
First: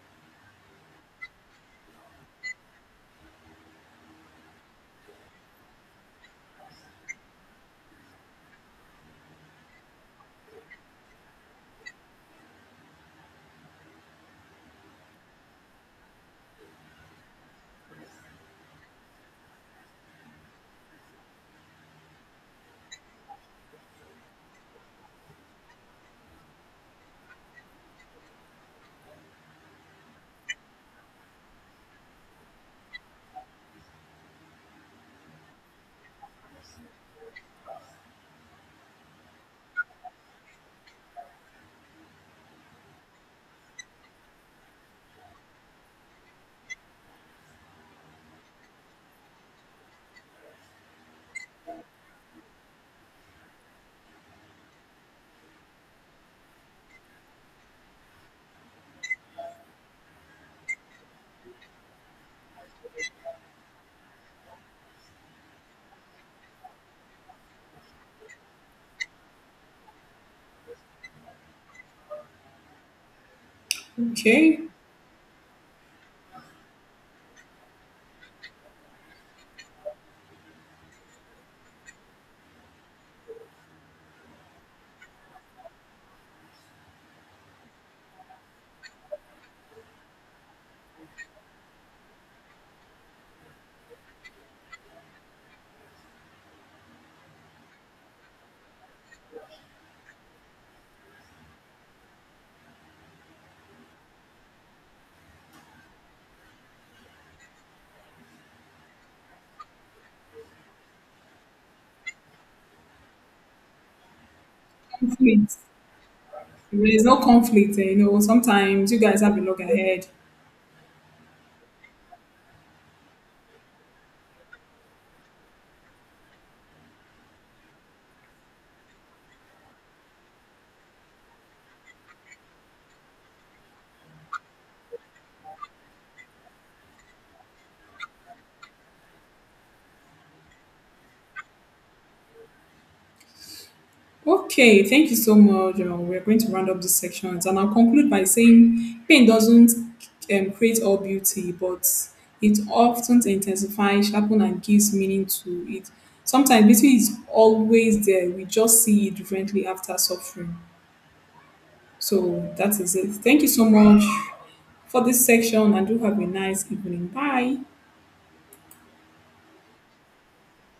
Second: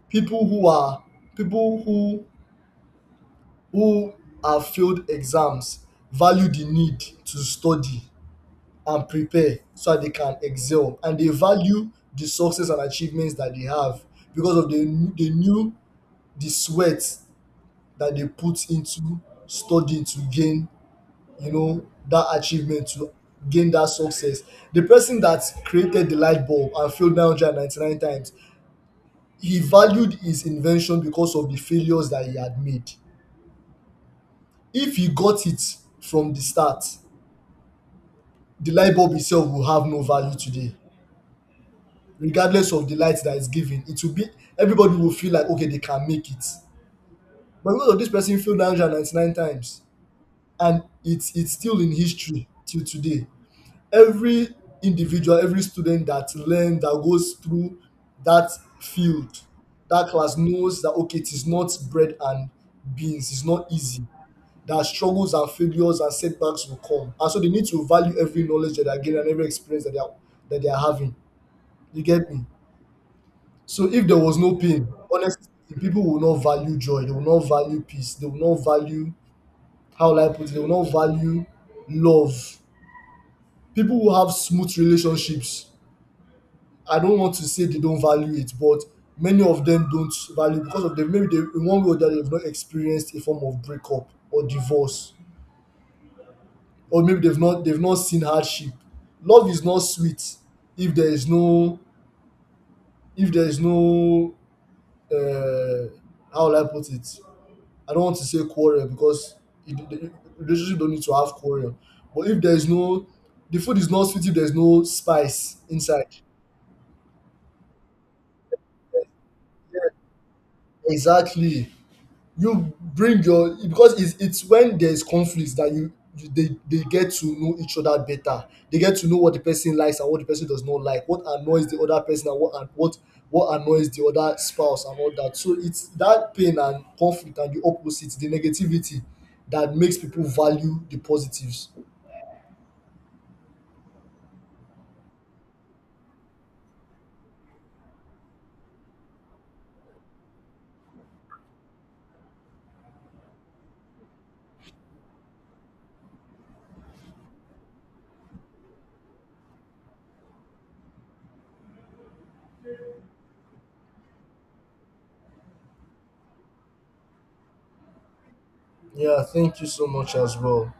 Speaker 2: people who are people who have failed exams value the need to study and prepare so that they can excel, and they value the success and achievements that they have because of the new the sweat that they put into studying to gain, you know, that achievement, to gain that success. The person that created the light bulb and failed 999 times, he valued his invention because of the failures that he had made. If he got it from the start, the light bulb itself will have no value today. Regardless of the light that is given, it will be everybody will feel like okay, they can make it. But because of this, person failed 999 times, and it's still in history till today. Every individual, every student that goes through that field, that class, knows that okay, it is not bread and beans, it's not easy. That struggles and failures and setbacks will come. And so they need to value every knowledge that they are getting and every experience that they are having. You get me? So if there was no
Speaker 1: okay.
Speaker 2: pain, honestly, people will not value joy, they will not value peace, they will not value, how will I put it, they will not value love. People who have smooth relationships, I don't want to say they don't value it, but many of them don't value because of them, maybe they, in one way or the other, they've not experienced a form of breakup or divorce, or maybe they've not seen hardship. Love is not sweet if there is no, if there is no uh, how will I put it, I don't want to say quarrel because it, the relationship don't need to have quarrel, but if there is no, the food is not sweet if there's no spice
Speaker 1: Conflict.
Speaker 2: inside.
Speaker 1: There's no conflict, eh, you know. Sometimes you guys have a log ahead.
Speaker 2: Exactly, you bring your, because it's when there's conflict that you they get to know each other better. They get to know what the person likes and what the person does not like, what annoys the other person, and what annoys the other spouse and all that. So it's that pain and conflict and the opposite, the negativity, that makes people value the positives.
Speaker 1: Okay, thank you so much. We're going to round up this section, and I'll conclude by saying pain doesn't create all beauty, but it often intensifies, sharpens, and gives meaning to it. Sometimes beauty is always there. We just see it differently after suffering. So that is it. Thank you so much for this section, and do have a nice evening. Bye.
Speaker 2: Yeah, thank you so much as well.